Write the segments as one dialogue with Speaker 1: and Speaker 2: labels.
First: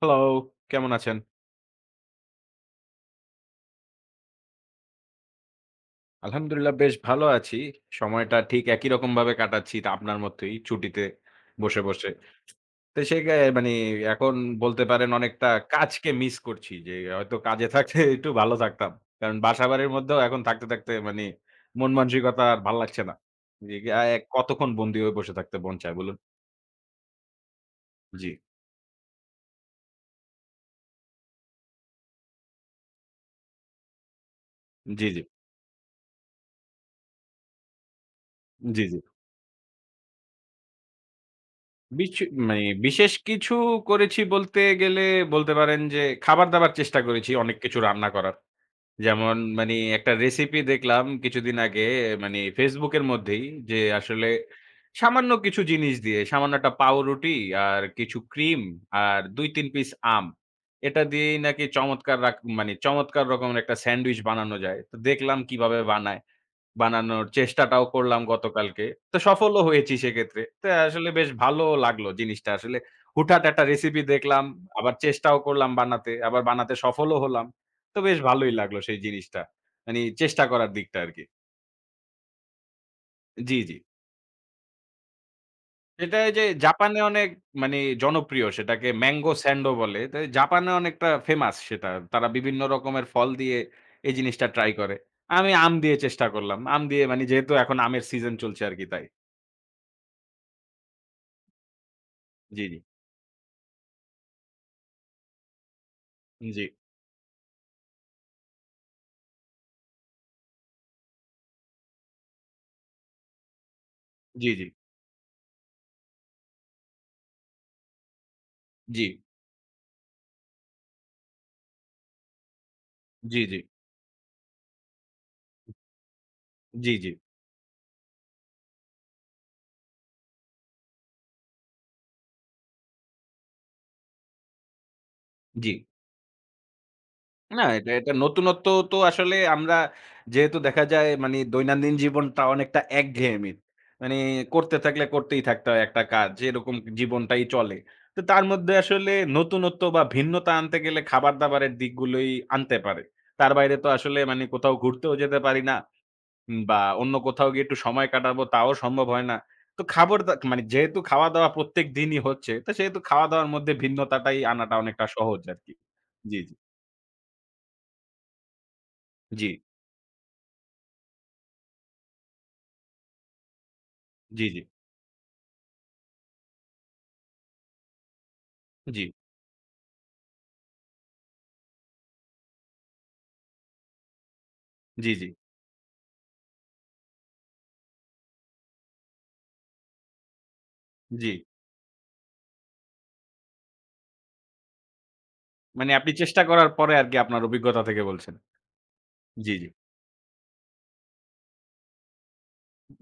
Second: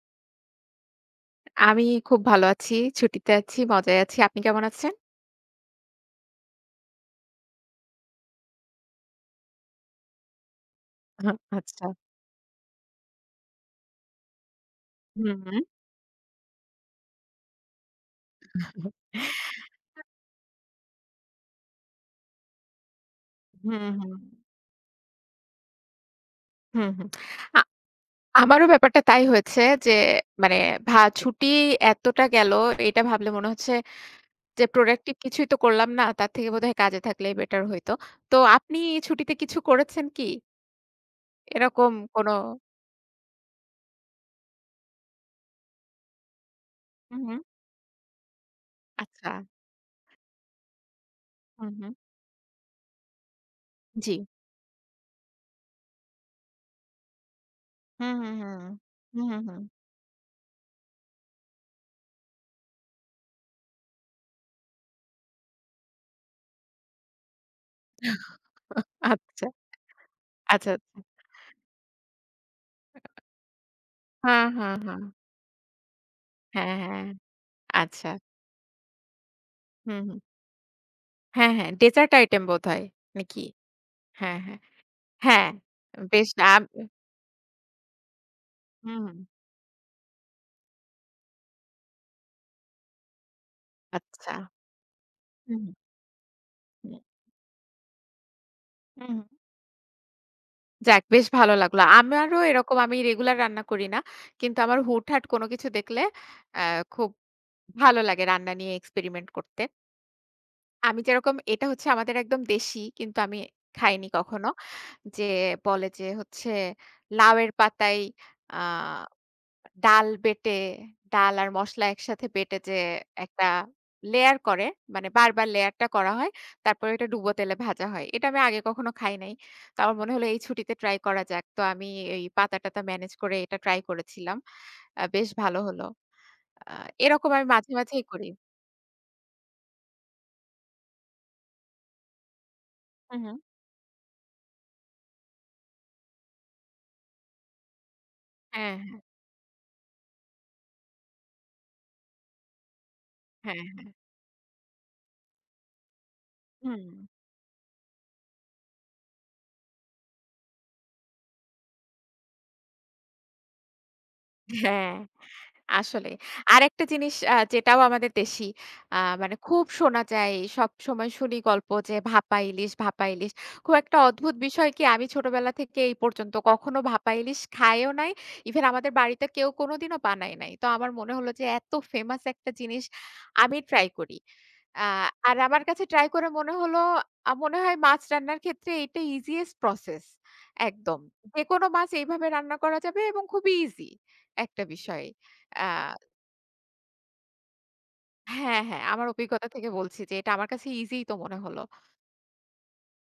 Speaker 1: Hello, কেমন আছেন?
Speaker 2: আমি খুব ভালো আছি। ছুটিতে আছি, মজায় আছি। আপনি কেমন আছেন?
Speaker 1: আলহামদুলিল্লাহ বেশ ভালো আছি। সময়টা ঠিক একই রকমভাবে কাটাচ্ছি তা আপনার মতোই ছুটিতে
Speaker 2: আহা,
Speaker 1: বসে,
Speaker 2: আচ্ছা।
Speaker 1: বসে। তো সেই গে এখন বলতে পারেন
Speaker 2: হুম,
Speaker 1: অনেকটা
Speaker 2: হুম।
Speaker 1: কাজকে মিস করছি যে হয়তো কাজে থাকতে একটু ভালো থাকতাম। কারণ বাসাবাড়ির মধ্যেও এখন থাকতে মন মানসিকতা আর ভাল লাগছে না। জি,
Speaker 2: হুম,
Speaker 1: আ
Speaker 2: হুম।
Speaker 1: এক কতক্ষণ বন্দী হয়ে বসে থাকতে মন চায় বলুন?
Speaker 2: হুম, হুম। আ
Speaker 1: জি,
Speaker 2: আমারও ব্যাপারটা তাই হয়েছে যে মানে ছুটি এতটা গেল, এটা ভাবলে মনে হচ্ছে যে
Speaker 1: জি,
Speaker 2: প্রোডাক্টিভ
Speaker 1: জি,
Speaker 2: কিছুই তো করলাম না। তার থেকে বোধহয় কাজে থাকলেই বেটার হইতো। তো আপনি
Speaker 1: জি।
Speaker 2: ছুটিতে কিছু করেছেন কি? এরকম
Speaker 1: বিশ
Speaker 2: কোনো
Speaker 1: বিশেষ কিছু করেছি বলতে গেলে বলতে পারেন যে খাবার-দাবার চেষ্টা
Speaker 2: হুম,
Speaker 1: করেছি
Speaker 2: হুম।
Speaker 1: অনেক কিছু রান্না করার।
Speaker 2: আচ্ছা।
Speaker 1: যেমন মানি একটা রেসিপি দেখলাম কিছুদিন
Speaker 2: হুম,
Speaker 1: আগে
Speaker 2: হুম।
Speaker 1: মানি Facebook এর মধ্যেই যে
Speaker 2: জি।
Speaker 1: আসলে সামান্য কিছু জিনিস দিয়ে সামান্য একটা পাউরুটি আর
Speaker 2: হুম,
Speaker 1: কিছু
Speaker 2: হুম,
Speaker 1: ক্রিম
Speaker 2: হুম।
Speaker 1: আর
Speaker 2: হুম, হুম, হুম।
Speaker 1: ২-৩ পিস আম। এটা দিয়েই নাকি চমৎকার রাক চমৎকার রকমের একটা স্যান্ডউইচ বানানো যায়। তো দেখলাম কিভাবে বানায়। বানানোর চেষ্টাটাও করলাম গতকালকে। তো
Speaker 2: আচ্ছা,
Speaker 1: সফলও হয়েছি সেক্ষেত্রে। তো
Speaker 2: আচ্ছা, আচ্ছা।
Speaker 1: আসলে বেশ ভালো লাগলো জিনিসটা। আসলে হুটহাট একটা রেসিপি দেখলাম,
Speaker 2: হ্যাঁ, হ্যাঁ,
Speaker 1: আবার
Speaker 2: হ্যাঁ।
Speaker 1: চেষ্টাও করলাম বানাতে, আবার বানাতে
Speaker 2: হ্যাঁ, হ্যাঁ।
Speaker 1: সফলও হলাম। তো
Speaker 2: আচ্ছা।
Speaker 1: বেশ ভালোই লাগলো সেই জিনিসটা। মানে
Speaker 2: হুম, হুম।
Speaker 1: চেষ্টা করার দিকটা আরকি।
Speaker 2: হ্যাঁ, হ্যাঁ, ডেজার্ট আইটেম বোধহয় নাকি?
Speaker 1: জি, জি।
Speaker 2: হ্যাঁ, হ্যাঁ। হ্যাঁ,
Speaker 1: এটা
Speaker 2: বেশ
Speaker 1: ওই যে জাপানে অনেক মানে জনপ্রিয় সেটাকে
Speaker 2: হুম, হুম।
Speaker 1: ম্যাংগো স্যান্ডো বলে। তো জাপানে অনেকটা ফেমাস সেটা। তারা বিভিন্ন রকমের ফল দিয়ে এই
Speaker 2: আচ্ছা।
Speaker 1: জিনিসটা ট্রাই করে। আমি
Speaker 2: হুম,
Speaker 1: আম দিয়ে চেষ্টা করলাম। আম
Speaker 2: হুম,
Speaker 1: দিয়ে মানে যেহেতু এখন আমের সিজন চলছে আরকি তাই।
Speaker 2: হুম, হুম। যাক, বেশ ভালো লাগলো। আমারও
Speaker 1: জি,
Speaker 2: এরকম,
Speaker 1: জি।
Speaker 2: আমি রেগুলার রান্না করি না। কিন্তু আমার হুটহাট কোনো কিছু দেখলে
Speaker 1: জি।
Speaker 2: আ খুব ভালো লাগে রান্না নিয়ে এক্সপেরিমেন্ট করতে। আমি যেরকম, এটা হচ্ছে আমাদের একদম দেশি, কিন্তু আমি খাইনি
Speaker 1: জি,
Speaker 2: কখনো।
Speaker 1: জি,
Speaker 2: যে বলে যে হচ্ছে লাউয়ের পাতায় আ
Speaker 1: জি,
Speaker 2: ডাল বেটে, ডাল আর মসলা একসাথে বেটে যে
Speaker 1: জি,
Speaker 2: একটা
Speaker 1: জি,
Speaker 2: লেয়ার করে, মানে বারবার লেয়ারটা করা হয়। তারপরে
Speaker 1: জি,
Speaker 2: এটা
Speaker 1: জি,
Speaker 2: ডুবো তেলে ভাজা হয়। এটা আমি আগে কখনো খাই নাই। তো আমার মনে হলো এই ছুটিতে ট্রাই করা যাক। তো আমি এই পাতা-টাতা মেনেজ করে এটা ট্রাই করেছিলাম। বেশ ভালো
Speaker 1: জি
Speaker 2: হলো। আ এরকম আমি
Speaker 1: না
Speaker 2: মাঝে,
Speaker 1: এটা
Speaker 2: মাঝেই
Speaker 1: এটা
Speaker 2: করি।
Speaker 1: নতুনত্ব তো আসলে আমরা যেহেতু দেখা যায় মানে দৈনন্দিন জীবনটা অনেকটা
Speaker 2: হু, হু।
Speaker 1: একঘেয়েমি। মানে করতে থাকলে করতেই থাকতে হয় একটা কাজ। এরকম জীবনটাই চলে। তো তার মধ্যে
Speaker 2: হ্যাঁ, হ্যাঁ,
Speaker 1: আসলে নতুনত্ব বা ভিন্নতা আনতে গেলে খাবার-দাবারের দিকগুলোই আনতে পারে। তার
Speaker 2: হ্যাঁ।
Speaker 1: বাইরে তো আসলে মানে কোথাও ঘুরতেও যেতে পারি না। বা
Speaker 2: হুম।
Speaker 1: অন্য কোথাও গিয়ে একটু সময় কাটাবো তাও সম্ভব হয় না। তো খাবার দা মানে যেহেতু খাওয়া-দাওয়া প্রত্যেক দিনই হচ্ছে, তো সেহেতু খাওয়া-দাওয়ার মধ্যে ভিন্নতাটাই আনাটা
Speaker 2: হ্যাঁ।
Speaker 1: অনেকটা সহজ আরকি।
Speaker 2: আসলেই।
Speaker 1: জি,
Speaker 2: আরেকটা জিনিস, যেটাও আমাদের দেশি, মানে
Speaker 1: জি,
Speaker 2: খুব শোনা যায়, সবসময় শুনি গল্প যে ভাপা ইলিশ, ভাপা ইলিশ। খুব একটা অদ্ভুত
Speaker 1: জি, জি,
Speaker 2: বিষয় কি, আমি ছোটবেলা থেকে এই পর্যন্ত কখনো ভাপা ইলিশ খাইও নাই। ইভেন
Speaker 1: জি,
Speaker 2: আমাদের
Speaker 1: জি,
Speaker 2: বাড়িতে কেউ কোনোদিনও বানায় নাই। তো আমার মনে হলো যে এত ফেমাস একটা জিনিস, আমি ট্রাই করি। আ
Speaker 1: জি, জি।
Speaker 2: আর আমার কাছে ট্রাই করে মনে হলো, মনে হয় মাছ রান্নার ক্ষেত্রে এটা ইজিয়েস্ট প্রসেস একদম।
Speaker 1: জি
Speaker 2: যেকোনো মাছ এইভাবে রান্না করা যাবে এবং খুবই ইজি একটা বিষয়। আ
Speaker 1: মানে আপনি চেষ্টা করার পরে আরকি আপনার অভিজ্ঞতা থেকে বলছেন।
Speaker 2: হ্যাঁ, হ্যাঁ, আমার অভিজ্ঞতা
Speaker 1: জি, জি।
Speaker 2: থেকে বলছি যে এটা আমার কাছে ইজিই তো মনে হলো।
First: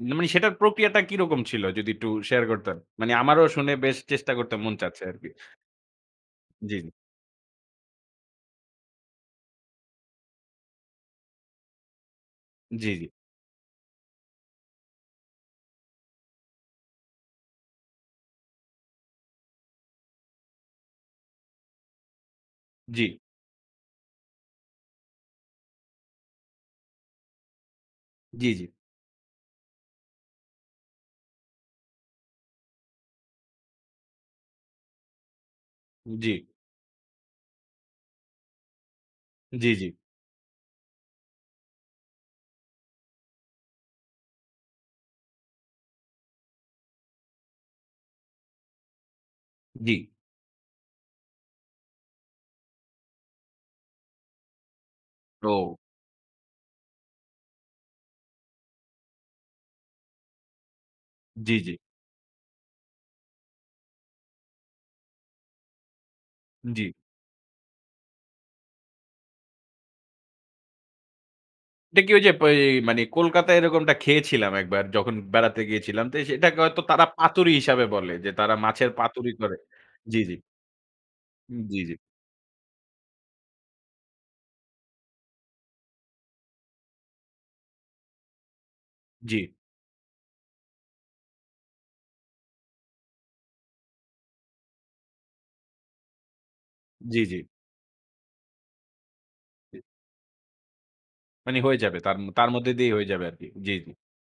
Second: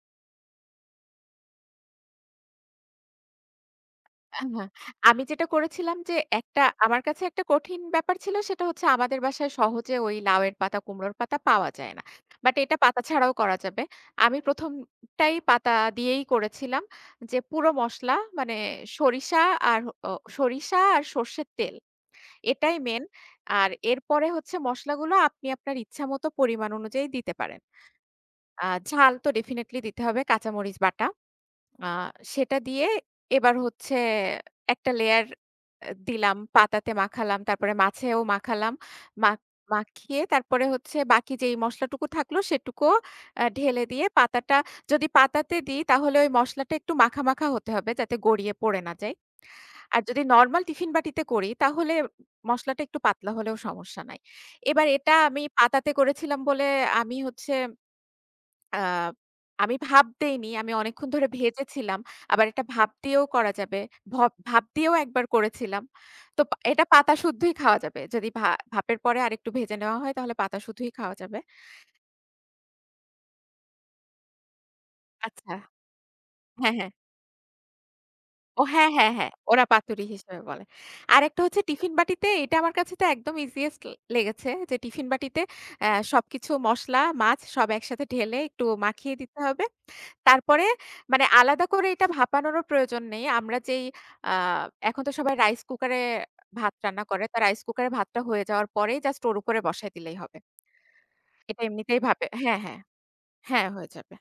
Speaker 1: না মানে সেটার প্রক্রিয়াটা কিরকম ছিল? যদি একটু শেয়ার করতেন। মানে আমারও শুনে বেশ চেষ্টা করতে
Speaker 2: হ্যাঁ,
Speaker 1: মন চাচ্ছে
Speaker 2: আমি
Speaker 1: আরকি।
Speaker 2: যেটা করেছিলাম যে একটা
Speaker 1: জি, জি,
Speaker 2: আমার কাছে একটা কঠিন ব্যাপার ছিল, সেটা হচ্ছে আমাদের বাসায় সহজে ওই লাউয়ের পাতা, কুমড়োর পাতা পাওয়া যায় না। বাট এটা
Speaker 1: জি,
Speaker 2: পাতা
Speaker 1: জি,
Speaker 2: ছাড়াও করা যাবে। আমি ১ম পাতা দিয়েই করেছিলাম যে পুরো মসলা মানে সরিষা আর অ সর্ষের তেল, এটাই মেইন।
Speaker 1: জি,
Speaker 2: আর এরপরে হচ্ছে মসলাগুলো আপনি আপনার ইচ্ছামত পরিমাণ অনুযায়ী দিতে পারেন।
Speaker 1: জি, জি,
Speaker 2: ঝাল তো ডেফিনিটলি দিতে হবে, কাঁচামরিচ বাটা। আ সেটা দিয়ে এবার হচ্ছে একটা লেয়ার দিলাম, পাতাতে মাখালাম, তারপরে মাছেও মাখালাম। মাখ
Speaker 1: জি, জি, জি,
Speaker 2: মাখিয়ে তারপরে হচ্ছে বাকি যেই মসলাটুকু থাকলো সেটুকুও ঢেলে দিয়ে পাতাটা, যদি পাতাতে দিই তাহলে ওই মসলাটা একটু মাখা, মাখা হতে হবে যাতে গড়িয়ে পড়ে না যায়।
Speaker 1: জি
Speaker 2: আর যদি নরমাল টিফিন বাটিতে করি তাহলে মসলাটা একটু পাতলা হলেও সমস্যা নাই। এবার এটা আমি
Speaker 1: ও!
Speaker 2: পাতাতে করেছিলাম বলে আমি হচ্ছে আ আমি ভাপ দেইনি। আমি অনেকক্ষণ ধরে
Speaker 1: জি, জি,
Speaker 2: ভেজেছিলাম। আবার এটা ভাপ দিয়েও করা যাবে। ভাপ দিয়েও একবার করেছিলাম। তো
Speaker 1: জি।
Speaker 2: এটা পাতা শুদ্ধই খাওয়া যাবে। যদি ভাপের পরে আরেকটু ভেজে নেওয়া হয় তাহলে পাতা শুদ্ধই খাওয়া যাবে।
Speaker 1: এটা কি ওই যে প এই মানে কলকাতায় এরকমটা খেয়েছিলাম একবার যখন
Speaker 2: আচ্ছা।
Speaker 1: বেড়াতে গিয়েছিলাম। তো সেটাকে
Speaker 2: হ্যাঁ,
Speaker 1: হয়তো
Speaker 2: হ্যাঁ।
Speaker 1: তারা পাতুরি হিসাবে বলে যে তারা
Speaker 2: ও
Speaker 1: মাছের
Speaker 2: হ্যাঁ, হ্যাঁ,
Speaker 1: পাতুরি
Speaker 2: হ্যাঁ।
Speaker 1: করে।
Speaker 2: ওরা পাতুরি
Speaker 1: জি, জি।
Speaker 2: হিসেবে বলে। আরেকটা হচ্ছে
Speaker 1: জি,
Speaker 2: টিফিন
Speaker 1: জি।
Speaker 2: বাটিতে, এটা আমার কাছে তো একদম ইজিয়েস্ট লেগেছে, যে টিফিন বাটিতে অ্যা সবকিছু মসলা, মাছ সব একসাথে ঢেলে একটু মাখিয়ে
Speaker 1: জি,
Speaker 2: দিতে হবে। তারপরে মানে আলাদা করে এটা ভাপানোরও প্রয়োজন নেই। আমরা যেই আ এখন তো সবাই রাইস কুকারে ভাত রান্না
Speaker 1: জি,
Speaker 2: করে।
Speaker 1: জি।
Speaker 2: তো রাইস কুকারে ভাতটা হয়ে যাওয়ার পরেই জাস্ট ওর উপরে
Speaker 1: জি।
Speaker 2: বসায় দিলেই হবে।
Speaker 1: মানে
Speaker 2: এটা
Speaker 1: হয়ে যাবে।
Speaker 2: এমনিতেই
Speaker 1: তার
Speaker 2: ভাপে
Speaker 1: তার
Speaker 2: হ্যাঁ,
Speaker 1: মধ্যে
Speaker 2: হ্যাঁ।
Speaker 1: দিয়েই হয়ে যাবে আরকি।
Speaker 2: হ্যাঁ,
Speaker 1: জি,
Speaker 2: হয়ে
Speaker 1: জি।
Speaker 2: যাবে।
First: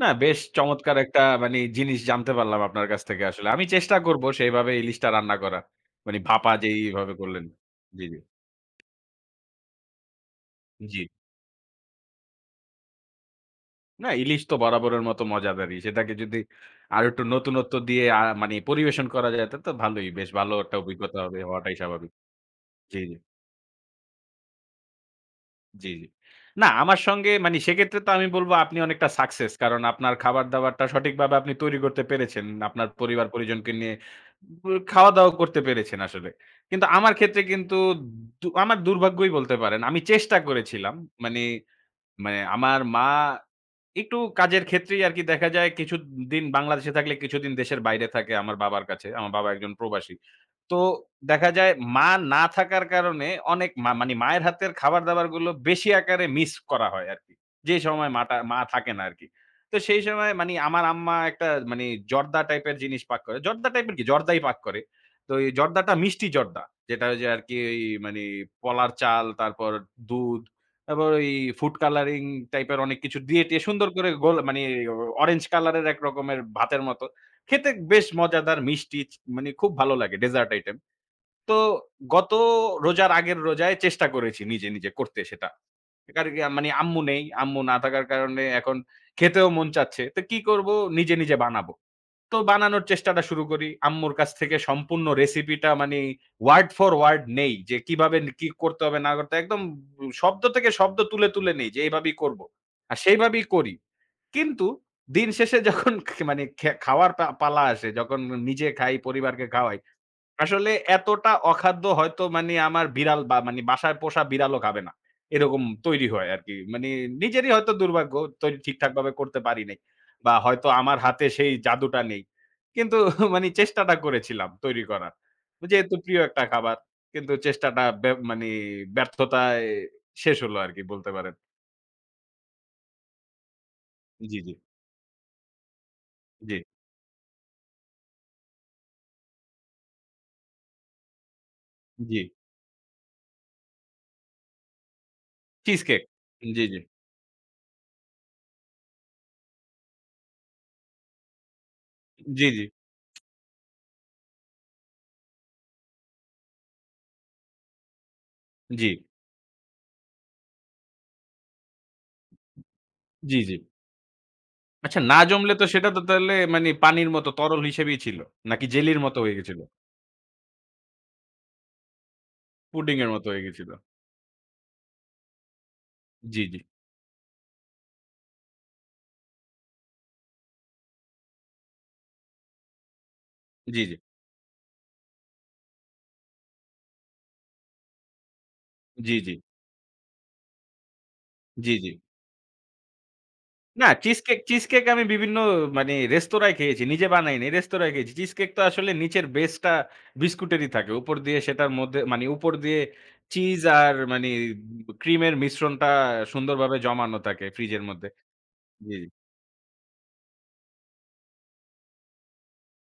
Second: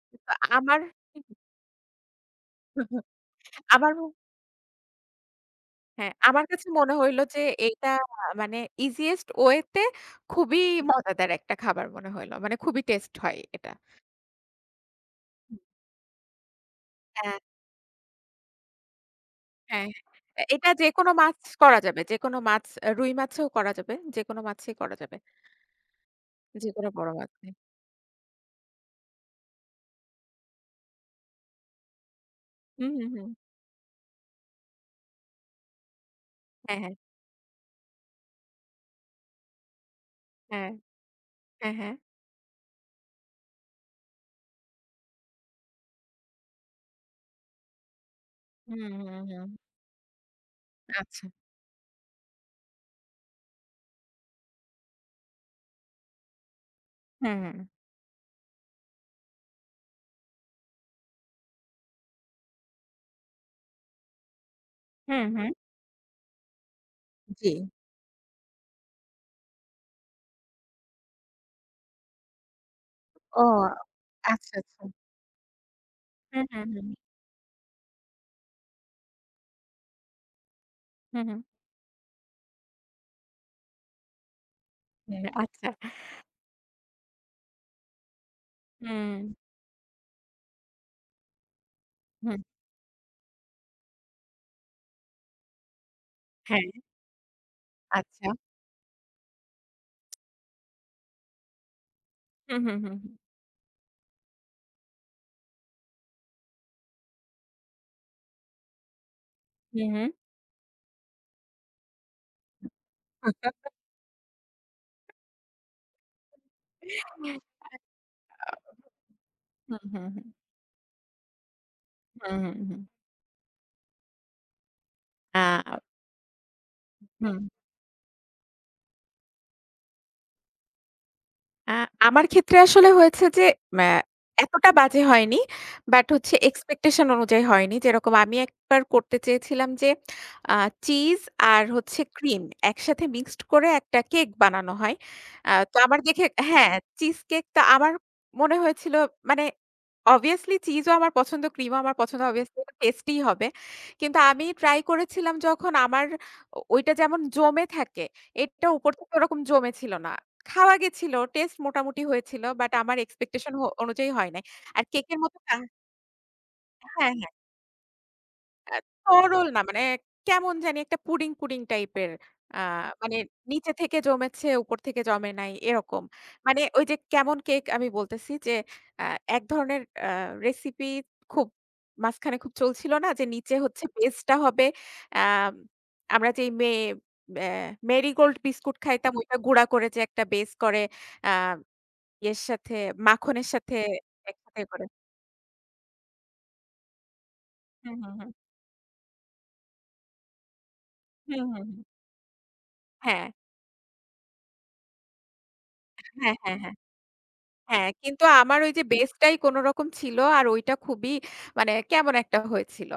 Speaker 1: না
Speaker 2: তো
Speaker 1: বেশ
Speaker 2: আমার
Speaker 1: চমৎকার একটা মানে জিনিস জানতে পারলাম আপনার কাছ থেকে আসলে। আমি
Speaker 2: আমার
Speaker 1: চেষ্টা করব সেইভাবে ইলিশটা রান্না করার।
Speaker 2: হ্যাঁ,
Speaker 1: মানে
Speaker 2: আমার
Speaker 1: ভাপা
Speaker 2: কাছে মনে
Speaker 1: যেইভাবে
Speaker 2: হইল যে
Speaker 1: করলেন।
Speaker 2: এইটা
Speaker 1: জি, জি।
Speaker 2: মানে ইজিয়েস্ট ওয়ে তে খুবই
Speaker 1: জি।
Speaker 2: মজাদার একটা খাবার মনে হইল। মানে খুবই টেস্ট হয় এটা।
Speaker 1: না, ইলিশ তো বরাবরের মতো মজাদারই। সেটাকে যদি আরো একটু
Speaker 2: হ্যাঁ।
Speaker 1: নতুনত্ব দিয়ে আ মানি পরিবেশন করা যায় তা তো
Speaker 2: হ্যাঁ,
Speaker 1: ভালোই। বেশ
Speaker 2: হ্যাঁ।
Speaker 1: ভালো
Speaker 2: এটা
Speaker 1: একটা
Speaker 2: যেকোনো
Speaker 1: অভিজ্ঞতা হবে
Speaker 2: মাছ
Speaker 1: হওয়াটাই
Speaker 2: করা যাবে।
Speaker 1: স্বাভাবিক।
Speaker 2: যেকোনো মাছ,
Speaker 1: জি,
Speaker 2: রুই
Speaker 1: জি,
Speaker 2: মাছেও করা যাবে। যেকোনো মাছই করা যাবে।
Speaker 1: জি। না
Speaker 2: যেকোনো
Speaker 1: আমার
Speaker 2: বড়
Speaker 1: সঙ্গে
Speaker 2: মাছ দিয়ে।
Speaker 1: মানি সেক্ষেত্রে তো আমি বলব আপনি অনেকটা সাকসেস। কারণ আপনার খাবার-দাবারটা সঠিকভাবে আপনি তৈরি করতে পেরেছেন। আপনার
Speaker 2: হুম, হুম, হুম।
Speaker 1: পরিবার-পরিজনকে নিয়ে ব খাওয়া-দাওয়া করতে পেরেছেন আসলে।
Speaker 2: হ্যাঁ,
Speaker 1: কিন্তু
Speaker 2: হ্যাঁ।
Speaker 1: আমার ক্ষেত্রে কিন্তু দু আমার দুর্ভাগ্যই বলতে পারেন। আমি চেষ্টা
Speaker 2: হ্যাঁ,
Speaker 1: করেছিলাম। মানি
Speaker 2: হ্যাঁ, হ্যাঁ।
Speaker 1: আমার মা একটু কাজের ক্ষেত্রেই আরকি দেখা যায় কিছুদিন বাংলাদেশে থাকলে কিছুদিন দেশের বাইরে থাকে আমার
Speaker 2: হুম,
Speaker 1: বাবার কাছে।
Speaker 2: হুম,
Speaker 1: আমার বাবা
Speaker 2: হুম।
Speaker 1: একজন প্রবাসী। তো
Speaker 2: আচ্ছা।
Speaker 1: দেখা যায় মা না থাকার কারণে অনেক মা মায়ের হাতের খাবার-দাবারগুলো বেশি আকারে মিস করা হয় আরকি।
Speaker 2: হুম, হুম।
Speaker 1: যে সময় মাটা মা থাকে না আরকি। তো সেই সময় মানি আমার আম্মা একটা মানি জর্দা টাইপের জিনিস পাক করে। জর্দা টাইপের কি? জর্দাই পাক করে।
Speaker 2: হুম,
Speaker 1: তো
Speaker 2: হুম।
Speaker 1: এই জর্দাটা মিষ্টি জর্দা। যেটা ওই যে
Speaker 2: জি।
Speaker 1: আরকি ওই মানি পলার চাল, তারপর দুধ, তারপর ওই ফুড কালারিং টাইপের অনেক কিছু দিয়ে
Speaker 2: ও
Speaker 1: টিয়ে সুন্দর করে গোল
Speaker 2: আচ্ছা,
Speaker 1: মানি
Speaker 2: আচ্ছা।
Speaker 1: অরেঞ্জ কালারের এক রকমের
Speaker 2: হুম, হুম,
Speaker 1: ভাতের
Speaker 2: হুম।
Speaker 1: মতো। খেতে বেশ মজাদার মিষ্টি চ মানে খুব ভালো লাগে ডেজার্ট আইটেম।
Speaker 2: হুম, হুম।
Speaker 1: তো গত রোজার আগের রোজায় চেষ্টা করেছি নিজে করতে
Speaker 2: হুম,
Speaker 1: সেটা।
Speaker 2: আচ্ছা।
Speaker 1: কারণ কি মানে আম্মু নেই। আম্মু না থাকার কারণে এখন
Speaker 2: হুম,
Speaker 1: খেতেও মন চাচ্ছে। তো কি করব নিজে বানাবো। তো
Speaker 2: হুম।
Speaker 1: বানানোর চেষ্টাটা শুরু করি। আম্মুর কাছ থেকে সম্পূর্ণ রেসিপিটা মানে
Speaker 2: হ্যাঁ,
Speaker 1: ওয়ার্ড ফর ওয়ার্ড নেই যে কিভাবে
Speaker 2: আচ্ছা।
Speaker 1: কি করতে হবে না করতে হবে। একদম শব্দ থেকে শব্দ তুলে নেই যে এভাবেই করব।
Speaker 2: হুম, হুম, হুম,
Speaker 1: আর
Speaker 2: হুম।
Speaker 1: সেইভাবেই করি। কিন্তু দিন শেষে যখন খে মানে খে খাওয়ার পা পালা আসে, যখন নিজে খাই, পরিবারকে খাওয়াই,
Speaker 2: হুম, হুম।
Speaker 1: আসলে এতটা অখাদ্য হয়তো মানে আমার বিড়াল বা মানে বাসায় পোষা বিড়ালও খাবে না। এরকম তৈরি হয় আরকি। মানে নিজেরই হয়তো দুর্ভাগ্য তৈরি ঠিকঠাকভাবে করতে পারি নাই।
Speaker 2: হুম, হুম, হুম,
Speaker 1: বা হয়তো আমার হাতে সেই জাদুটা নেই।
Speaker 2: হুম, হুম, হুম।
Speaker 1: কিন্তু মানে চেষ্টাটা করেছিলাম তৈরি করার।
Speaker 2: আ
Speaker 1: যেহেতু প্রিয় একটা খাবার। কিন্তু
Speaker 2: হুম।
Speaker 1: চেষ্টাটা ব্য মানে ব্যর্থতায় শেষ হলো আরকি বলতে পারেন।
Speaker 2: আ আমার ক্ষেত্রে আসলে হয়েছে যে ম্যা
Speaker 1: জি, জি,
Speaker 2: এতটা বাজে হয়নি। বাট হচ্ছে
Speaker 1: জি,
Speaker 2: এক্সপেকটেশন অনুযায়ী হয়নি। যেরকম আমি একবার করতে চেয়েছিলাম যে আ চিজ আর হচ্ছে
Speaker 1: জি।
Speaker 2: ক্রিম একসাথে মিক্সড করে একটা কেক বানানো হয়। তো
Speaker 1: চিজ
Speaker 2: আমার
Speaker 1: কেক।
Speaker 2: দেখে
Speaker 1: জি,
Speaker 2: হ্যাঁ,
Speaker 1: জি।
Speaker 2: চিজ কেক তো আমার মনে হয়েছিল মানে obviously চিজও আমার পছন্দ, ক্রিমও আমার পছন্দ।
Speaker 1: জি,
Speaker 2: Obviously
Speaker 1: জি,
Speaker 2: টেস্টিই হবে। কিন্তু আমি ট্রাই করেছিলাম, যখন আমার ওইটা যেমন জমে থাকে, এটা
Speaker 1: জি,
Speaker 2: উপর থেকে ওরকম জমে ছিল না। খাওয়া গেছিল। টেস্ট মোটামুটি হয়েছিল। বাট আমার
Speaker 1: জি,
Speaker 2: এক্সপেকটেশন
Speaker 1: জি।
Speaker 2: অনুযায়ী হয় নাই। আর
Speaker 1: আচ্ছা না
Speaker 2: কেকের মতো
Speaker 1: জমলে
Speaker 2: না,
Speaker 1: তো সেটা তো তাহলে মানে পানির
Speaker 2: হ্যাঁ,
Speaker 1: মতো
Speaker 2: হ্যাঁ।
Speaker 1: তরল হিসেবেই ছিল। নাকি
Speaker 2: আ
Speaker 1: জেলির মতো হয়ে
Speaker 2: তরল
Speaker 1: গেছিল?
Speaker 2: না, মানে কেমন জানি একটা পুডিং, পুডিং টাইপের। আ
Speaker 1: পুডিং এর
Speaker 2: মানে
Speaker 1: মতো হয়ে গেছিল।
Speaker 2: নিচে থেকে জমেছে, উপর থেকে জমে নাই এরকম।
Speaker 1: জি, জি,
Speaker 2: মানে ওই যে কেমন কেক আমি বলতেছি যে আ এক ধরনের আ রেসিপি খুব মাঝখানে খুব চলছিল না? যে নিচে
Speaker 1: জি,
Speaker 2: হচ্ছে
Speaker 1: জি,
Speaker 2: বেসটা হবে আ আমরা যেই অ্যা মেরিগোল্ড বিস্কুট খাইতাম,
Speaker 1: জি, জি,
Speaker 2: ওইটা গুঁড়া করে যে একটা বেস করে আ
Speaker 1: জি।
Speaker 2: ইয়ের সাথে মাখনের সাথে
Speaker 1: না চিজ
Speaker 2: একসাথে
Speaker 1: কেক
Speaker 2: করে।
Speaker 1: আমি বিভিন্ন রেস্তোরাঁয় খেয়েছি। নিজে বানাইনি। রেস্তোরাঁয়
Speaker 2: হুম,
Speaker 1: খেয়েছি।
Speaker 2: হুম,
Speaker 1: চিজ
Speaker 2: হুম।
Speaker 1: কেক তো আসলে নিচের বেসটা বিস্কুটেরই থাকে। উপর দিয়ে
Speaker 2: হুম, হুম, হুম।
Speaker 1: সেটার মধ্যে মানে উপর দিয়ে
Speaker 2: হ্যাঁ,
Speaker 1: চিজ আর মানে ক্রিমের মিশ্রণটা
Speaker 2: হ্যাঁ, হ্যাঁ, হ্যাঁ।
Speaker 1: সুন্দরভাবে জমানো থাকে ফ্রিজের
Speaker 2: হ্যাঁ,
Speaker 1: মধ্যে।
Speaker 2: কিন্তু আমার ওই যে
Speaker 1: জি, জি,
Speaker 2: বেসটাই কোনরকম ছিল আর ওইটা খুবই মানে কেমন একটা হয়েছিল।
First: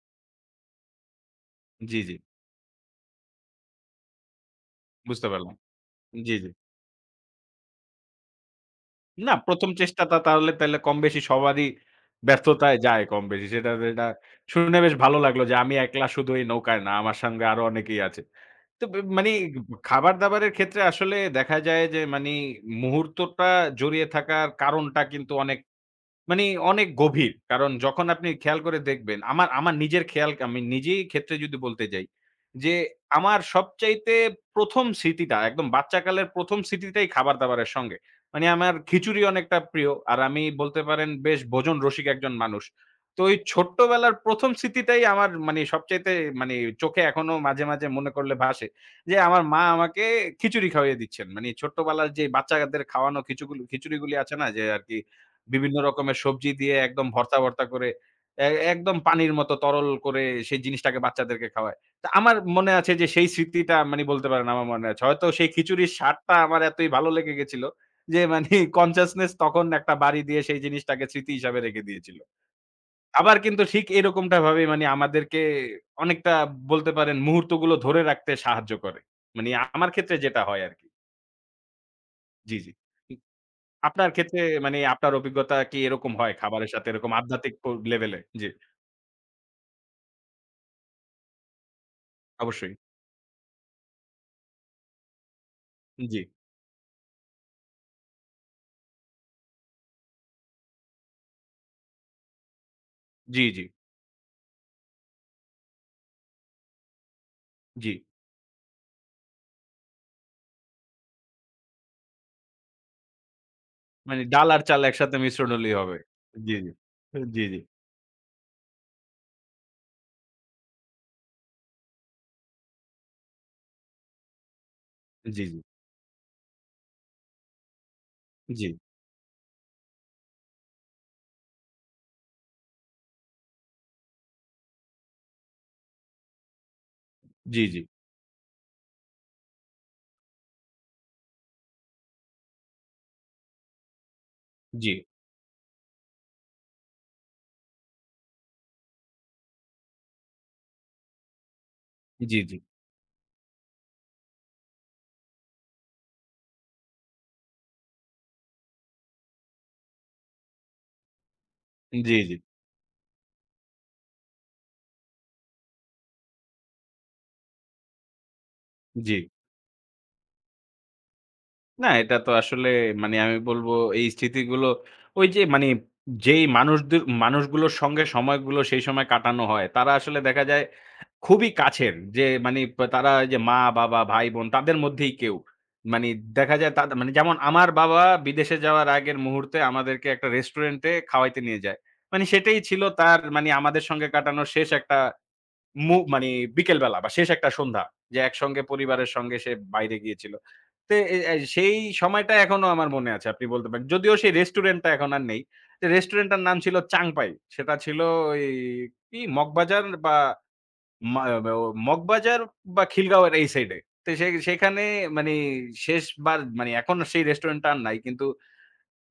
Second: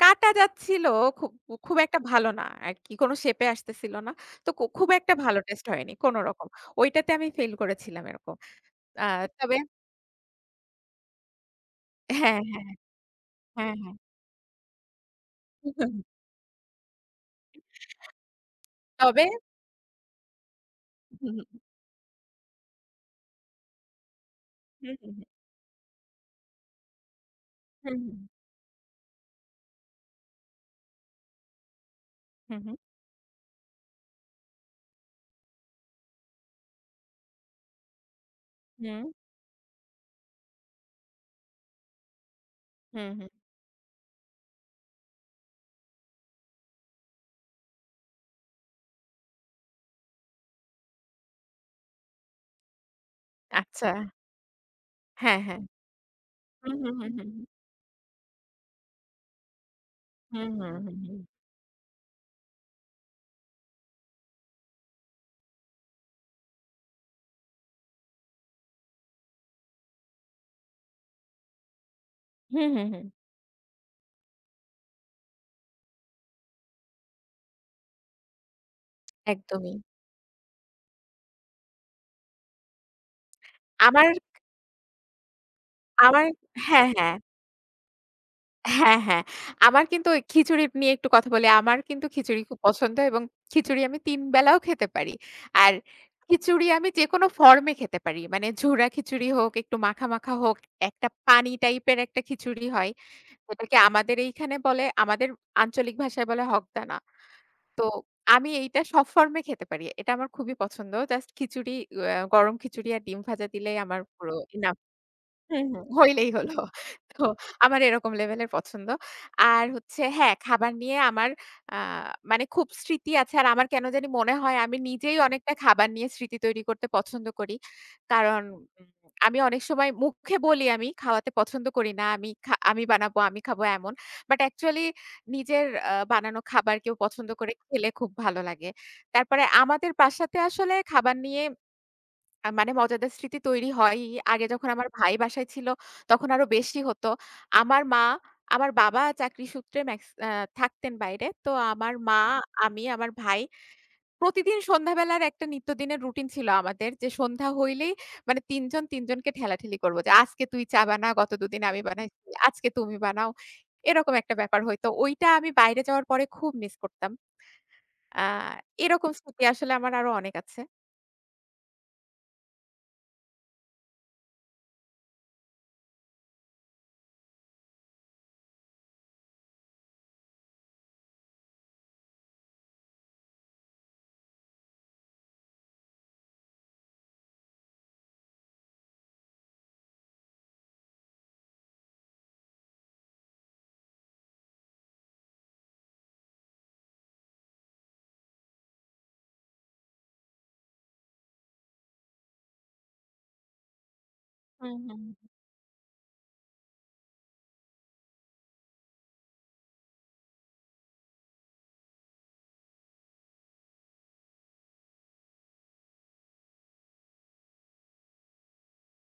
Speaker 2: কাটা যাচ্ছিল খুব, খুব
Speaker 1: জি,
Speaker 2: একটা
Speaker 1: জি।
Speaker 2: ভালো না আরকি। কোন শেপে আসতেছিল না। তো খুব একটা
Speaker 1: বুঝতে
Speaker 2: ভালো
Speaker 1: পারলাম।
Speaker 2: টেস্ট হয়নি
Speaker 1: জি,
Speaker 2: কোনরকম।
Speaker 1: জি।
Speaker 2: ওইটাতে আমি ফেইল করেছিলাম এরকম। আ
Speaker 1: না
Speaker 2: তবে
Speaker 1: ১ম চেষ্টাটা তাহলে তাইলে কম বেশি সবারই
Speaker 2: হ্যাঁ, হ্যাঁ,
Speaker 1: ব্যর্থতায় যায় কম বেশি। সেটা
Speaker 2: হ্যাঁ, হ্যাঁ।
Speaker 1: যেটা শুনে বেশ ভালো লাগলো যে আমি একলা শুধু এই নৌকায় না, আমার সঙ্গে আরো অনেকেই আছে। তো বে
Speaker 2: তবে
Speaker 1: মানি খাবার-দাবারের ক্ষেত্রে আসলে
Speaker 2: হুম,
Speaker 1: দেখা
Speaker 2: হুম,
Speaker 1: যায় যে মানি মুহূর্তটা জড়িয়ে থাকার
Speaker 2: হুম,
Speaker 1: কারণটা
Speaker 2: হুম,
Speaker 1: কিন্তু অনেক মানে অনেক গভীর। কারণ
Speaker 2: হুম,
Speaker 1: যখন আপনি খেয়াল করে দেখবেন, আমার আমার নিজের খেয়াল আমি নিজেই ক্ষেত্রে যদি বলতে যাই,
Speaker 2: হুম, হুম,
Speaker 1: যে
Speaker 2: হুম,
Speaker 1: আমার সবচাইতে ১ম স্মৃতিটা একদম বাচ্চাকালের ১ম স্মৃতিটাই খাবার-দাবারের সঙ্গে। মানে আমার
Speaker 2: হুম,
Speaker 1: খিচুড়ি অনেকটা প্রিয়। আর আমি বলতে পারেন বেশ ভোজন রসিক একজন মানুষ।
Speaker 2: হুম,
Speaker 1: তো
Speaker 2: হুম।
Speaker 1: ওই ছোট্টবেলার ১ম স্মৃতিটাই আমার মানে সবচাইতে মানে চোখে এখনো মাঝে মনে করলে ভাসে। যে আমার মা আমাকে খিচুড়ি খাওয়িয়ে দিচ্ছেন। মানে ছোট্টবেলার যে বাচ্চাদের খাওয়ানো খিচুগুল
Speaker 2: আচ্ছা।
Speaker 1: খিচুড়িগুলি আছে না? যে আরকি
Speaker 2: হ্যাঁ, হ্যাঁ।
Speaker 1: বিভিন্ন রকমের সবজি দিয়ে
Speaker 2: হুম, হুম,
Speaker 1: একদম
Speaker 2: হুম, হুম।
Speaker 1: ভর্তা,
Speaker 2: হুম।
Speaker 1: ভর্তা করে এ একদম পানির মতো তরল করে
Speaker 2: হুম,
Speaker 1: সেই
Speaker 2: হুম, হুম,
Speaker 1: জিনিসটাকে
Speaker 2: হুম।
Speaker 1: বাচ্চাদেরকে খাওয়ায়। তো আমার মনে আছে যে সেই স্মৃতিটা মানে বলতে পারেন আমার মনে আছে। হয়তো সেই খিচুড়ির স্বাদটা আমার এতই ভালো লেগে গেছিল যে মানে consciousness তখন একটা বাড়ি দিয়ে সেই জিনিসটাকে স্মৃতি হিসাবে রেখে দিয়েছিল।
Speaker 2: হুম, হুম, হুম।
Speaker 1: আবার কিন্তু ঠিক এরকমটা ভাবেই মানে আমাদেরকে অনেকটা বলতে পারেন মুহূর্তগুলো ধরে রাখতে সাহায্য করে। মানে
Speaker 2: একদমই।
Speaker 1: আমার ক্ষেত্রে যেটা হয় আরকি। জি, জি। আপনার
Speaker 2: আমার
Speaker 1: ক্ষেত্রে মানে আপনার অভিজ্ঞতা কি এরকম
Speaker 2: আমার
Speaker 1: হয়? খাবারের সাথে
Speaker 2: হ্যাঁ,
Speaker 1: এরকম
Speaker 2: হ্যাঁ।
Speaker 1: আধ্যাত্মিক প লেভেলে? জি,
Speaker 2: হ্যাঁ, হ্যাঁ। আমার কিন্তু ওই খিচুড়ি নিয়ে একটু কথা বলি। আমার কিন্তু খিচুড়ি খুব
Speaker 1: অবশ্যই।
Speaker 2: পছন্দ এবং খিচুড়ি আমি ৩ বেলাও খেতে পারি। আর
Speaker 1: জি,
Speaker 2: খিচুড়ি আমি যেকোনো ফর্মে খেতে পারি। মানে ঝুরা খিচুড়ি হোক, একটু মাখা, মাখা হোক, একটা পানি টাইপের একটা খিচুড়ি হয়।
Speaker 1: জি, জি,
Speaker 2: যেটাকে আমাদের এইখানে বলে, আমাদের আঞ্চলিক ভাষায় বলে হগদানা।
Speaker 1: জি।
Speaker 2: আমি এইটা সব ফর্মে খেতে পারি। এটা আমার খুবই পছন্দ। জাস্ট খিচুড়ি, অ্যা গরম খিচুড়ি আর ডিম ভাজা দিলেই আমার
Speaker 1: মানে
Speaker 2: পুরো
Speaker 1: ডাল আর
Speaker 2: ইনাফ।
Speaker 1: চাল একসাথে মিশ্রণ
Speaker 2: হুম,
Speaker 1: হলেই
Speaker 2: হুম।
Speaker 1: হবে।
Speaker 2: হইলেই হলো।
Speaker 1: জি, জি,
Speaker 2: তো
Speaker 1: জি, জি,
Speaker 2: আমার এরকম লেভেলের পছন্দ। আর হচ্ছে হ্যাঁ, খাবার নিয়ে আমার আ মানে খুব স্মৃতি আছে। আর আমার কেন জানি মনে হয় আমি নিজেই
Speaker 1: জি,
Speaker 2: অনেকটা খাবার নিয়ে স্মৃতি তৈরি করতে পছন্দ করি। কারণ
Speaker 1: জি, জি,
Speaker 2: আমি অনেক সময় মুখে বলি আমি খাওয়াতে পছন্দ করি না। আমি বানাবো, আমি খাবো এমন। বাট অ্যাকচুয়ালি নিজের বানানো খাবার কেউ পছন্দ করে
Speaker 1: জি, জি,
Speaker 2: খেলে খুব ভালো লাগে। তারপরে আমাদের বাসাতে আসলে খাবার নিয়ে মানে মজাদার স্মৃতি তৈরি হয়ই। আগে যখন আমার
Speaker 1: জি,
Speaker 2: ভাই বাসায় ছিল, তখন আরো বেশি হতো। আমার মা, আমার বাবা চাকরি সূত্রে মেক্স আ থাকতেন বাইরে। তো আমার মা,
Speaker 1: জি, জি,
Speaker 2: আমি, আমার ভাই প্রতিদিন সন্ধ্যাবেলার একটা নিত্যদিনের রুটিন ছিল আমাদের, যে সন্ধ্যা হইলেই মানে ৩ জন ৩ জনকে ঠেলাঠেলি করব যে, "আজকে তুই চা বানা, গত দুদিন আমি
Speaker 1: জি,
Speaker 2: বানাইছি,
Speaker 1: জি,
Speaker 2: আজকে তুমি বানাও।" এরকম একটা ব্যাপার হইতো। ওইটা আমি বাইরে যাওয়ার পরে খুব মিস করতাম। আ এরকম
Speaker 1: জি
Speaker 2: স্মৃতি আসলে আমার আরো অনেক আছে।
Speaker 1: না, এটা তো আসলে মানে আমি বলবো এই স্মৃতিগুলো ওই যে মানে যেই মানুষদের মানুষগুলোর সঙ্গে সময়গুলো সেই সময় কাটানো হয়, তারা আসলে দেখা যায় খুবই কাছের। যে মানে পা তারা যে মা-বাবা, ভাই-বোন তাদের মধ্যেই কেউ। মানে দেখা যায় তাদ মানে যেমন আমার বাবা বিদেশে যাওয়ার আগের মুহূর্তে আমাদেরকে একটা রেস্টুরেন্টে খাওয়াইতে নিয়ে যায়। মানে সেটাই ছিল তার মানে আমাদের সঙ্গে কাটানোর শেষ একটা মু মানে বিকেলবেলা বা শেষ একটা সন্ধ্যা যে একসঙ্গে পরিবারের সঙ্গে সে বাইরে গিয়েছিল। তো এ এ সেই সময়টা এখনো আমার মনে আছে। আপনি বলতে পারেন। যদিও সেই
Speaker 2: হুম,
Speaker 1: রেস্টুরেন্টটা
Speaker 2: হুম।
Speaker 1: এখন আর নেই। তো রেস্টুরেন্টটার নাম ছিল চাংপাই। সেটা ছিল ওই কি মগবাজার বা মা ও মগবাজার বা খিলগাঁওয়ের এই সাইডে। তো সে সেখানে মানে শেষবার মানে এখন সেই রেস্টুরেন্টটা আর নাই। কিন্তু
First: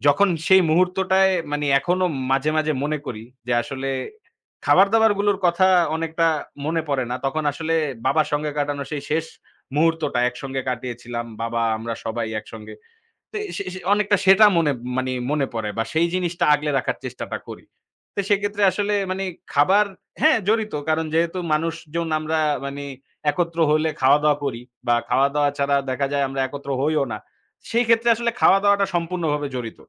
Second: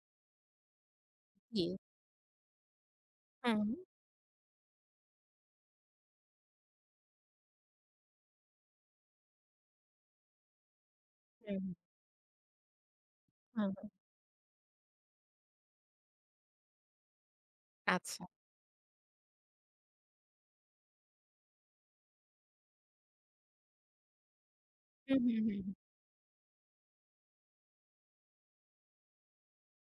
Speaker 1: যখন সেই মুহূর্তটায়
Speaker 2: জি।
Speaker 1: মানে এখনো মাঝে মনে করি যে
Speaker 2: হুম,
Speaker 1: আসলে খাবার-দাবারগুলোর কথা অনেকটা মনে পড়ে না। তখন আসলে বাবার সঙ্গে কাটানো সেই শেষ মুহূর্তটা একসঙ্গে কাটিয়েছিলাম। বাবা,
Speaker 2: হুম।
Speaker 1: আমরা সবাই একসঙ্গে। তো সে
Speaker 2: হুম,
Speaker 1: সে অনেকটা সেটা মনে মানে মনে পড়ে বা সেই জিনিসটা আগলে রাখার চেষ্টাটা করি। তো
Speaker 2: আচ্ছা।
Speaker 1: সেক্ষেত্রে আসলে মানে খাবার হ্যাঁ, জড়িত। কারণ যেহেতু মানুষজন আমরা মানে একত্র হলে খাওয়া-দাওয়া করি বা
Speaker 2: হুম, হুম,
Speaker 1: খাওয়া-দাওয়া
Speaker 2: হুম, হুম।
Speaker 1: ছাড়া দেখা যায় আমরা একত্র হইও না। সেই ক্ষেত্রে আসলে খাওয়া-দাওয়াটা সম্পূর্ণভাবে জড়িত।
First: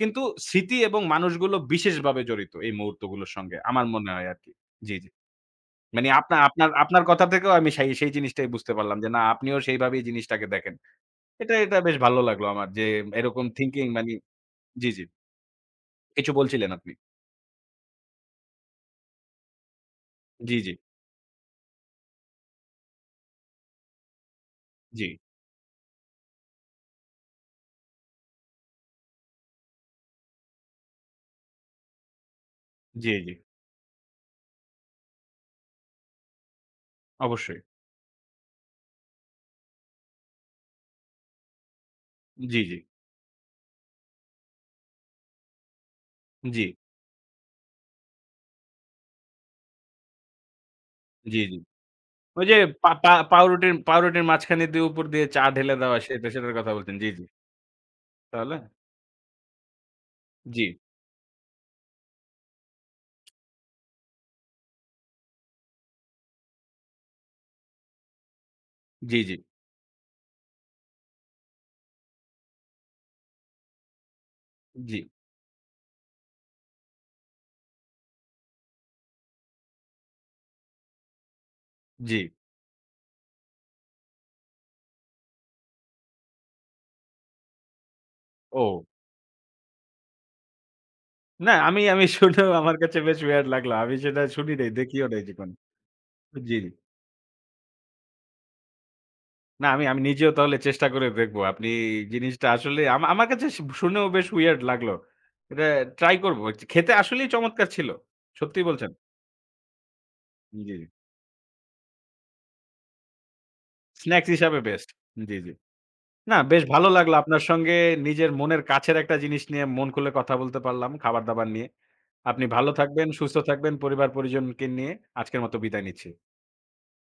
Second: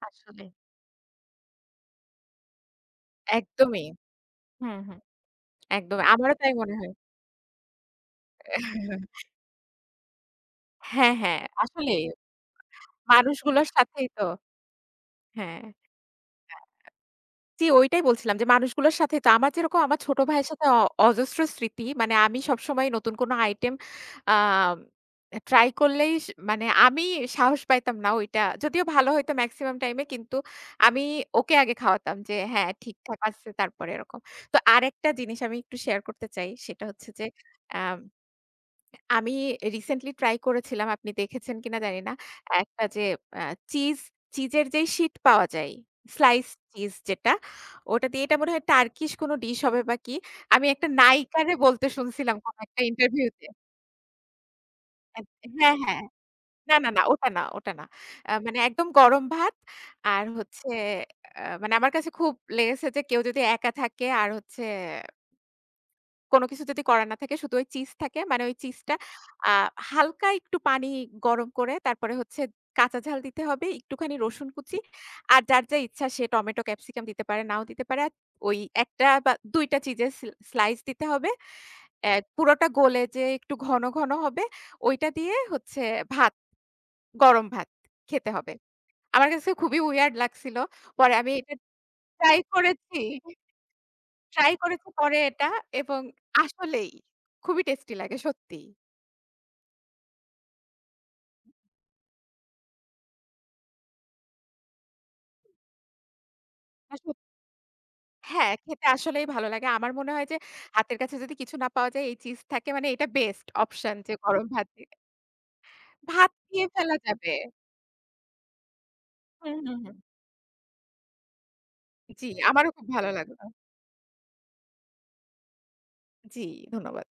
Speaker 1: কিন্তু
Speaker 2: আসলে।
Speaker 1: স্মৃতি এবং মানুষগুলো বিশেষভাবে জড়িত এই মুহূর্তগুলোর সঙ্গে আমার
Speaker 2: একদমই।
Speaker 1: মনে হয় আরকি।
Speaker 2: হুম,
Speaker 1: জি,
Speaker 2: হুম।
Speaker 1: জি।
Speaker 2: একদমই।
Speaker 1: মানে আপনা
Speaker 2: আমারও তাই
Speaker 1: আপনার
Speaker 2: মনে হয়।
Speaker 1: আপনার কথা থেকেও আমি সেই সেই জিনিসটাই বুঝতে পারলাম যে না আপনিও সেইভাবেই জিনিসটাকে দেখেন।
Speaker 2: হ্যাঁ, হ্যাঁ।
Speaker 1: এটা বেশ
Speaker 2: আসলেই
Speaker 1: ভালো লাগলো আমার যে এরকম
Speaker 2: মানুষগুলোর
Speaker 1: থিংকিং
Speaker 2: সাথেই
Speaker 1: মানি
Speaker 2: তো
Speaker 1: জি, জি।
Speaker 2: হ্যাঁ।
Speaker 1: কিছু বলছিলেন আপনি।
Speaker 2: জি, ওইটাই বলছিলাম যে মানুষগুলোর সাথে তো আমার, যেরকম আমার ছোট ভাইয়ের
Speaker 1: জি,
Speaker 2: সাথে
Speaker 1: জি,
Speaker 2: অজস্র স্মৃতি। মানে আমি সবসময় নতুন কোনো আইটেম আম
Speaker 1: জি,
Speaker 2: ট্রাই করলেই মানে আমি সাহস পাইতাম না ওইটা। যদিও ভালো হইতো মেক্সিমাম টাইমে, কিন্তু আমি ওকে আগে খাওয়াতাম যে হ্যাঁ,
Speaker 1: জি,
Speaker 2: ঠিকঠাক
Speaker 1: জি।
Speaker 2: আছে তারপরে এরকম। তো আরেকটা জিনিস আমি একটু শেয়ার করতে চাই। সেটা হচ্ছে যে
Speaker 1: অবশ্যই।
Speaker 2: আম আমি রিসেন্টলি ট্রাই করেছিলাম, আপনি দেখেছেন কিনা জানি না।
Speaker 1: জি, জি,
Speaker 2: একটা যে আ চিজ চিজের যেই শীট পাওয়া যায়, স্লাইস
Speaker 1: জি,
Speaker 2: চিজ যেটা, ওটা দিয়ে এটা মনে হয় টার্কিশ কোনো ডিশ হবে বা কি। আমি একটা
Speaker 1: জি,
Speaker 2: নায়িকারে
Speaker 1: জি।
Speaker 2: বলতে শুনছিলাম
Speaker 1: ওই যে
Speaker 2: কোনো একটা
Speaker 1: পা পা
Speaker 2: ইন্টারভিউতে।
Speaker 1: পাউরুটির পাউরুটির মাঝখানে দিয়ে উপর দিয়ে
Speaker 2: এদ
Speaker 1: চা ঢেলে
Speaker 2: হ্যাঁ,
Speaker 1: দেওয়া
Speaker 2: হ্যাঁ।
Speaker 1: সেটার কথা
Speaker 2: না, না,
Speaker 1: বলছেন।
Speaker 2: না
Speaker 1: জি, জি।
Speaker 2: ওটা না, ওটা না।
Speaker 1: তাহলে?
Speaker 2: মানে একদম গরম ভাত আর
Speaker 1: জি,
Speaker 2: হচ্ছে মানে আমার কাছে খুব লেগেছে যে কেউ যদি একা থাকে আর হচ্ছে কোনো কিছু যদি করা না থাকে, শুধু ওই চিজ থাকে। মানে ওই চিজটা
Speaker 1: জি, জি,
Speaker 2: আ হালকা একটু পানি গরম করে তারপরে হচ্ছে কাঁচা ঝাল দিতে হবে, একটুখানি রসুন কুচি।
Speaker 1: জি,
Speaker 2: আর যার যা ইচ্ছা সে টমেটো, ক্যাপসিকাম দিতে পারে, নাও দিতে পারে। আর ওই ১ টা বা ২ টা চিজের স্লাইস দিতে হবে। অ্যা
Speaker 1: জি।
Speaker 2: পুরোটা গলে যে একটু ঘন, ঘন হবে, ওইটা দিয়ে হচ্ছে ভাত, গরম ভাত খেতে হবে।
Speaker 1: ও
Speaker 2: আমার কাছে খুবই উইয়ার্ড লাগছিল। পরে আমি
Speaker 1: না
Speaker 2: এটা
Speaker 1: আমি আমি
Speaker 2: ট্রাই
Speaker 1: শুনেও আমার কাছে
Speaker 2: করেছি।
Speaker 1: বেশ weird লাগলো। আমি সেটা শুনি
Speaker 2: ট্রাই
Speaker 1: নাই,
Speaker 2: করেছি
Speaker 1: দেখিও
Speaker 2: পরে
Speaker 1: নাই
Speaker 2: এটা
Speaker 1: জীবনে।
Speaker 2: এবং
Speaker 1: জি, জি।
Speaker 2: আসলেই খুবই টেস্টি লাগে সত্যিই।
Speaker 1: না, আমি আমি নিজেও তাহলে চেষ্টা করে দেখব। আপনি জিনিসটা আসলে আমা আমার কাছে শু শুনেও বেশ weird লাগলো। এটা ট্রাই করব। খেতে
Speaker 2: আসলে
Speaker 1: আসলেই চমৎকার ছিল।
Speaker 2: হ্যাঁ,
Speaker 1: সত্যি
Speaker 2: খেতে
Speaker 1: বলছেন।
Speaker 2: আসলেই ভালো লাগে। আমার মনে হয় যে
Speaker 1: জি, জি।
Speaker 2: হাতের কাছে যদি কিছু না পাওয়া যায়, এই চিজ থাকে, মানে এটা বেস্ট অপশন যে
Speaker 1: স্ন্যাকস
Speaker 2: গরম
Speaker 1: হিসাবে
Speaker 2: ভাত
Speaker 1: বেস্ট।
Speaker 2: দিয়ে।
Speaker 1: জি, জি।
Speaker 2: ভাত
Speaker 1: না, বেশ
Speaker 2: দিয়ে
Speaker 1: ভালো
Speaker 2: ফেলা
Speaker 1: লাগলো
Speaker 2: যাবে।
Speaker 1: আপনার সঙ্গে নিজের মনের কাছের একটা জিনিস
Speaker 2: হুম,
Speaker 1: নিয়ে
Speaker 2: হুম,
Speaker 1: মন
Speaker 2: হুম।
Speaker 1: খুলে কথা বলতে পারলাম, খাবার-দাবার নিয়ে।
Speaker 2: জি,
Speaker 1: আপনি ভালো
Speaker 2: আমারও খুব
Speaker 1: থাকবেন,
Speaker 2: ভালো
Speaker 1: সুস্থ
Speaker 2: লাগলো।
Speaker 1: থাকবেন, পরিবার-পরিজনকে নিয়ে। আজকের মতো বিদায় নিচ্ছি।
Speaker 2: জি, ধন্যবাদ।